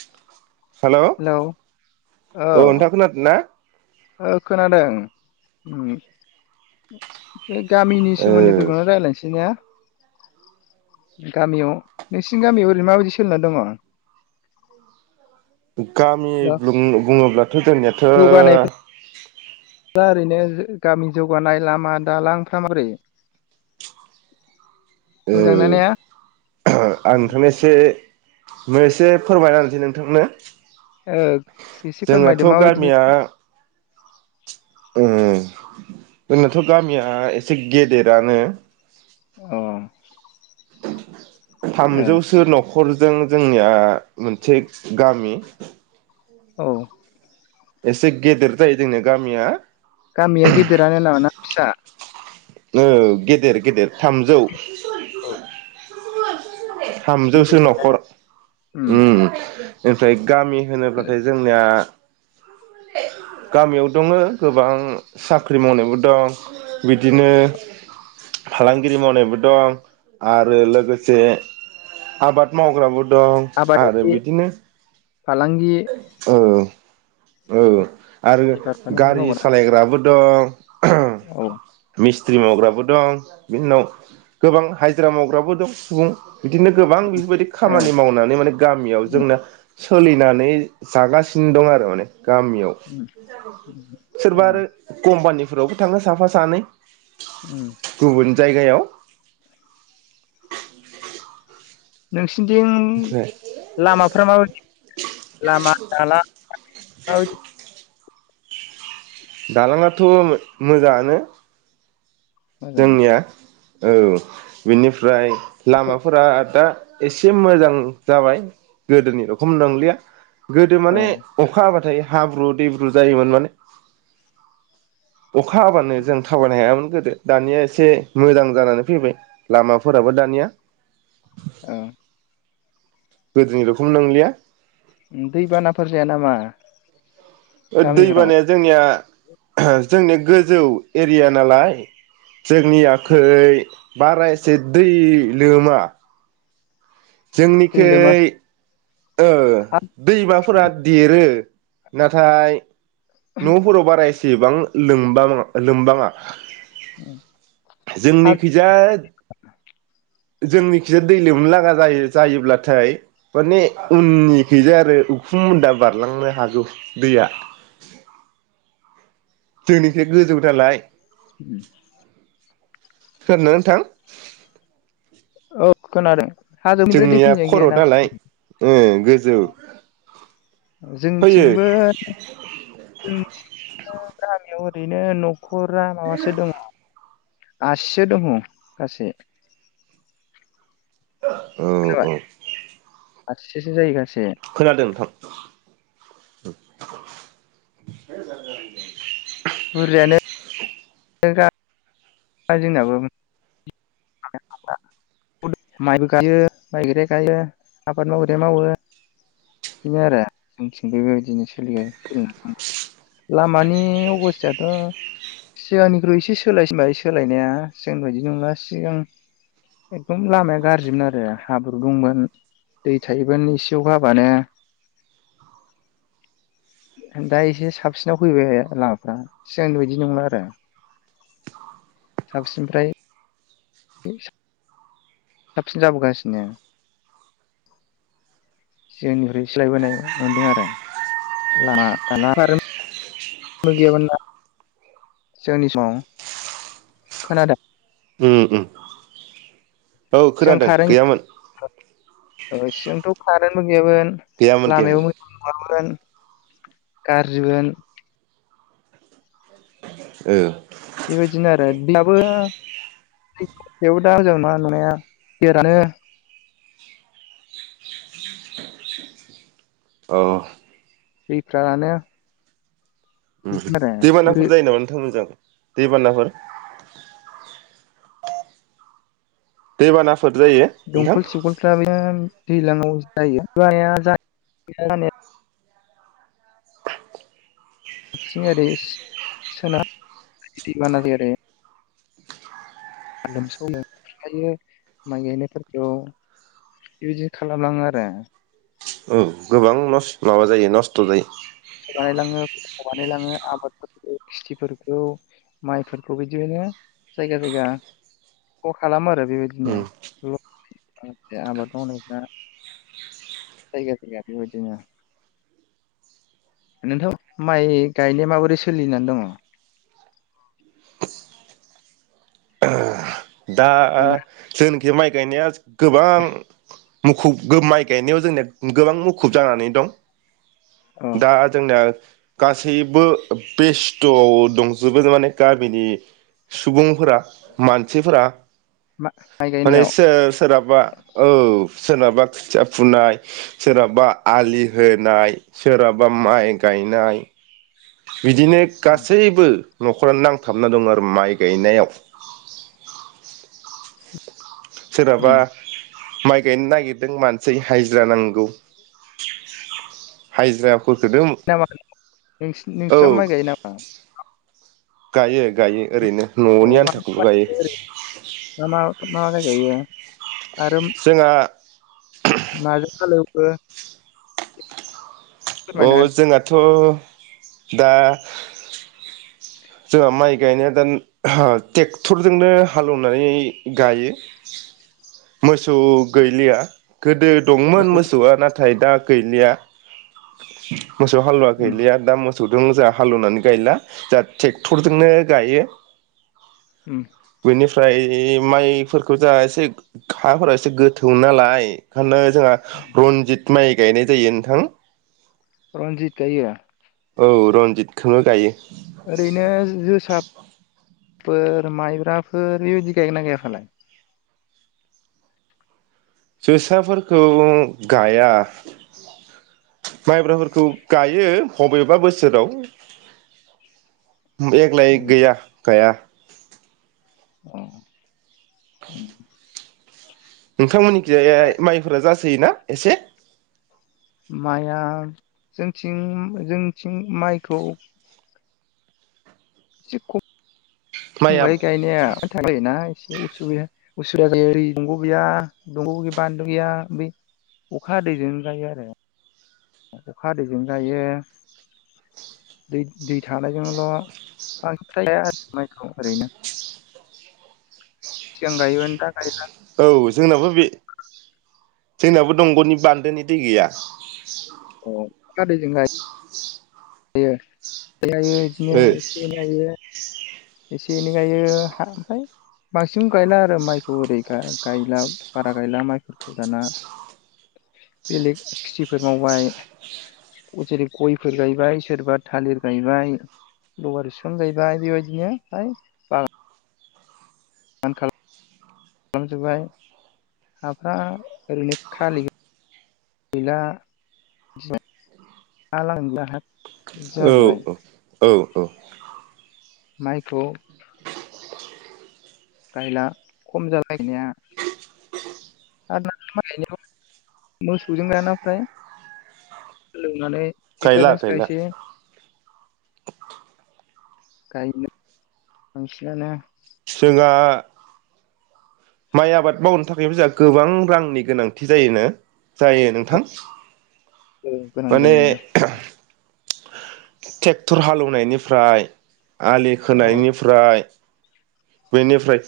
[inaudible] Hello औ औ नोंथां खोनादों ना? खोनादों ओम बे गामिनि सोमोन्दैफोरखौनो ओ रायजलायनोसै ना गामियाव नोंसिनि गामियाव ओरैनो माबायदि सोलिना दङ? गामि बुङोब्लाथ' जोंनियाथ' जौगानायफोरा ओरैनो गामि जौगानाय लामा दालांफ्रा माबोरै? ओ मोजांना ने? [unintelligible] आं नोंथांनो एसे नो एसे फोरमायना होनोसै नोंथांनो ओ एसे फोरमायदो जोंनाथ' माबायदि गामिया ओ जोंनाथ' गामिया एसे गेदेरानो अ ए थामजौसो न'ख न'खरजों जोंनिया मोनसे गामि औ एसे गेदेर जायो जोंनिया गामिया गामिया गेदेरानो न ना? फिसा औ गेदेर गेदेर थामजौ औ [unintelligible] थामजौसो गेदेर ना न'खर उम ओम [unintelligible] गामि होनोब्लाथाय जोंनिया गामियाव दङो गोबां साख्रि मावनायबो दं बिदिनो फालांगिरि मावनायबो दं आरो लोगोसे आबाद मावग्राबो दं आरो आबादारि बिदिनो फालांगि औ आरो बेफार फालांगि गारि मावग्रा सालायग्राबो दं [unintelligible] औ मिस्थ्रि मावग्राबो दं बिनि उनाव गोबां हाजिरा मावग्राबो दं सुबुं बिदिनो गोबां बेफोरबायदि ए खामानि मावनानै माने गामियाव उम जोंना सोलिनानै जागासिनो दं आरो माने गामियाव उम उम औ सोरबा आरो कम्पानि फ्रावबो थाङो साफा सानै उम गुबुन जायगायाव नोसि ओमफ्राय बिथिं लामाफ्रा माबायदि लामा दाला माबादि दालाङाथ मोजाङानो मोजां जोंनिया औ बिनिफ्राय लामाफोरा दा एसे मोजां जाबाय गोदोनि रखम नंलिया गोदो औ माने अखा हाबाथाय हाब्रु दैब्रु जायोमोन माने अखा हाबानो जों थाबायनो हायामोन गोदो दानिया एसे मोजां जानानै फैबाय लामाफोराबो दानिया ए गोदोनि रखोम नंलिया दैबानाफोर जाया नामा गामिफोराव दैबानाया जोंनिया जोंनि गोजौ एरिया नालाय जोंनि आखै बारायसे दै लोमा दै लोमा? जोंनिखियै ओ दैमाफोरा देरो नाथाय न'फोराव बारा [unintelligible] एसेबां लम लोमबाङा जोंनिखैजा जोंनिखिजाया दै लोमनोलागा जायो जायोब्लाथाय माने उननिखैजाय आरो उखुम मुनन्दा बारलांनो हागौ दैया जोंनिफ्राय गोजौनालाय [unintelligible] नोंथां औ खोनादों हाजोनिफ्राय दै जोंनिया फैनाय खर' गैया नामा? नालाय गोजौ फैयो जोंथिंबो जोंनि थिंना गामियाव ओरैनो न' नखरा माबासो दङ आसिसो दङ गासै औ औ आसिसोसो जायो गासै खोनादों नोंथां बुरजायानो [unintelligible] जोंनाबो माइबो गायो माइ गायग्राया गायो आबाद मावग्राया मावो बेनो आरो जोंथिं बे बेबायदिनो सोलि सोलि थ लामानि बिदिनो आरो जोंथिंजायबो बिदिनो सोलिगासिनो सोलिना दङ लामानि अबसथायाथ'सिगांनिख्रुइ एसे सोलायसिनबाय सोलायनाया सिगांनिबायदि नंला सिगां एकदम लामाया गाज्रिमोन आरो हाब्रु दंमोन दै थायोमोन एसे अखा हाबानो दा एसे साबसिनाव फैबाय लामाफ्रा सिगांनिबायदि नंला आरो साबसिनफ्राय बि [unintelligible] साबसिन जाबोगासिनो सिगांनिफ्राय सोलायबोनाय मोनदों आरो लाम दालां बो गैयामोन ना सिगांनि समाव खोनादों उम उम औ सिगां खोनादों कारेन्ट गैयामोन सिगांथ खारेंबो गैयामोन गैयामोन गैयामोन लामायायाबो मोजां नङामोन गारजिमोन ओ बेबायदिनो आरो होमबाबो [unintelligible] औ दैफ्रा रानो दैबानाफोर जायो नामा नोंथां ओजा दैबानाफोर दैेबानास दंखल थिबखलफ्रानो दैज्लाङाव जायो जानाया [unintelligible] बिथिं ओरै सोनाब दैबाना ओरै लोमसावलांङो माइ गायनायफोरखौ बेबायदि खालामलाङो आरो औ गोबां लस माबा जायो नस्थ' जायो बानायलाङो बानायलाङो आबादफोरखौ खिथिफोरखौ माइफोरखौ बिदिनो जायगा जायगा खहाखालामो आरो बेबायदिनो उम आ आबाथ थैग थैगबायदि नोंथां माइ गायनाया माबोरै सोलिनानै दङ दा जों बे माय गायनाया गोबां मुखुब माइ गायनायाव जोंनिया गोबां मुखुब जानानै दं अ दा जोंनिया गासैबो बेस्थ'आव दंजोबो माने गामिनि सुबुंफोरा मानसिफोरा मा माइ माने गायनायाव सोर सोरहाबा औ सोरनाबा खोथिया फुनाय सोरनाबा आलि होनाय सोरहाबा माइ गायनाय [inaudible] बिदिनो गासैबो न'खरानो नांथाबना दङ आरो माइ गायनायाव उम सोरहाबा माइ गायनो नागिरदों मानसि हाजिरा नांगौ हाजिरा नामा नों औ नोंस्रा माइ गायो नामा? गायो गायो ओरैनो अ न'नि आन्थाखौल गायो मा माइ मा मा माय गायो? आरो जोंहा माजों हालौवो? बो अ जोंनाथ' दा जोंहा माइ गायनाया दा ट्रेक्टरजोंनो हालौवनानै गायो मोसौ होदो गैलिया गोदो दंमोन मोसौ मोसौआ नाथाय दा गैलिया मोसौ हालुवा उम गैलिया दा मो मोसौजों जोंहा हालेवनानै गायला जा ट्रेक्टरजोंनो गायो उम बिनिफ्राइ ओमफ्राय माइफोरखौ जा एसे हाफोरा एसे गोथौ नालाय ओंखायनो जोंहा रनजित माइ गायनाय जायो नोंथां रनजित गाययो औ रनजितखौनो गायो ओरैनो जोसा फोर माइब्राफोर बेबायदि गायगोन ना गैया फालाय? जोसाफोरखौ गाया माइब्राफोरखौ गायो बबेबा बोसोराव दजग्लाय उम गैया गाया औ नोंथांमोननि जाय हाय माइफोरा जासो जायो ना एसे माइआ जोंनिथिं जोंनिथिं माइखौ एसे खम माइआ फंगाय औ गायनाया [unintelligible] उसुबिदा जायो ओरै दंग' गैया दंग' गैया बानलु गैया बे अखा हदैजों जायो आरो अखा हदैजों गायो दै दै थानायजोंल' बांसिनथ गाया आरोखि माइखौ ओरैनो सिगां गायोमोन दा गायला औ जोंनाबो बे जोंनाबो दंग'नि बान्दोनि दै गैया अ नाथाय जोंना गायो। दायो बिदिनो ओ एसे गायो एसे एनै गायो ओमफ्राय बांसिन गायला आरो माइखौ ओरै गायला बारा गायला माइफोरखौ दाना बेलेग खिथिफोर मावबाय जेरै गयफोर गायबाय सोरबा थालिर गायबाय लवार ससन गायबाय बेबायदिनो बाय [unintelligible] हाफ्रा ओरैनो खालि गैला [unintelligible] औ जाजोब्बाय औ औ औ माइखौ गायला खम जाबाय गायनाया आरो दा माइ गायनायाव मोसौजों गायाना आफाय हालौनानै पेक्टर गायला जोंसो गायला गासै। गायनो बांसिनानो जोंहा माइ आबाद मावनो थाखाय जों गोबां रांनि गोनांथि जायोनो जायो नोंथां। औ गोनां माने जायो। ट्रेक्टर हालेवनायनिफ्राय आलि औ खोनायनिफ्राय बेनिफ्राय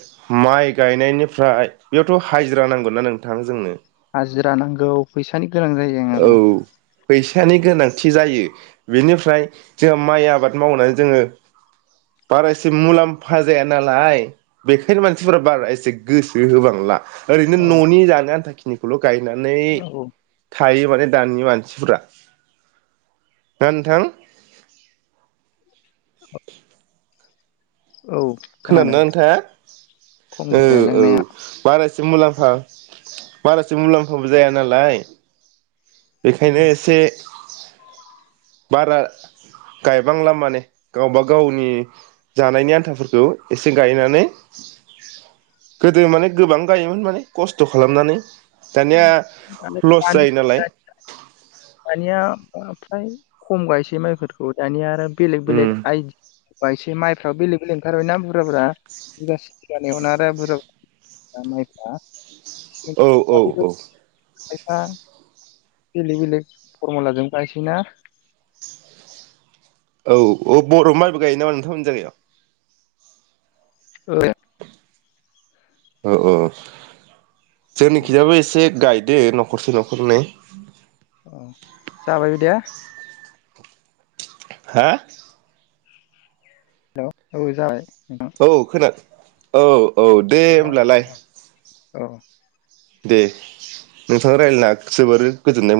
माइ गायनायनिफ्राय बेयावथ' हाजिरा नांगौना नोंथां जोंनो हाजिरा नांगौ फैसानि गोनां जायो ओं नि गोनांथि जायो बेनिफ्राय जोंहा माइ आबाद मावनानै जोङो बारा एसे मुलाम्फा जाया नालाय बेखायनो मानसिफोरा बारा एसे गोसो होबांला ओरैनो औ न'नि जानो आनथाखि [unintelligible] गायनानै औ थायो माथो दानि मानसिफोरा ना नोंथां औ खोनादोंना खोनादों नोंथांआ खम औ जाबाय - औ गायलांनाया बारासिम मुलाम्फा बारासो मुलाम्फाबो जाया नालाय बेखायनो एसे बारा गायबांला माने गावबा गावनि जानायनि आन्थाफोरखौ एसे गायनानै गोदो माने गोबां गायोमोन माने खस्थ' गायोमोन खालामनानै दानिया [unintelligible] लस जायो नालाय दानिया फ्राय खम गायसै माइफोरखौ दानिया आरो बेलेग उम बेलेग आदि गायसै माइफ्राबो बेलेग - बेलेग ओंखारबाय ना बुर जाया बिगासि [unintelligible] दा माइ फोरा औ औ [inaudible] - औ खायफा बेलेग - बेलेग फरमुलाजों गायसैनाया औ - औ बर' माइबो गायो नामा नोंथांमोन जायगायाव [unintelligible] औ - औ जोंनि औ खिजाबो एसे गाय दे न'खरसे न'खरनै औ जाबाय बिदिया हा हेलौ' औ जाबाय औ खोना औ औ दे होनब्लालाय नोंथां औ दे नोंथां रायजलायना जोबोर गोजोननाय मोन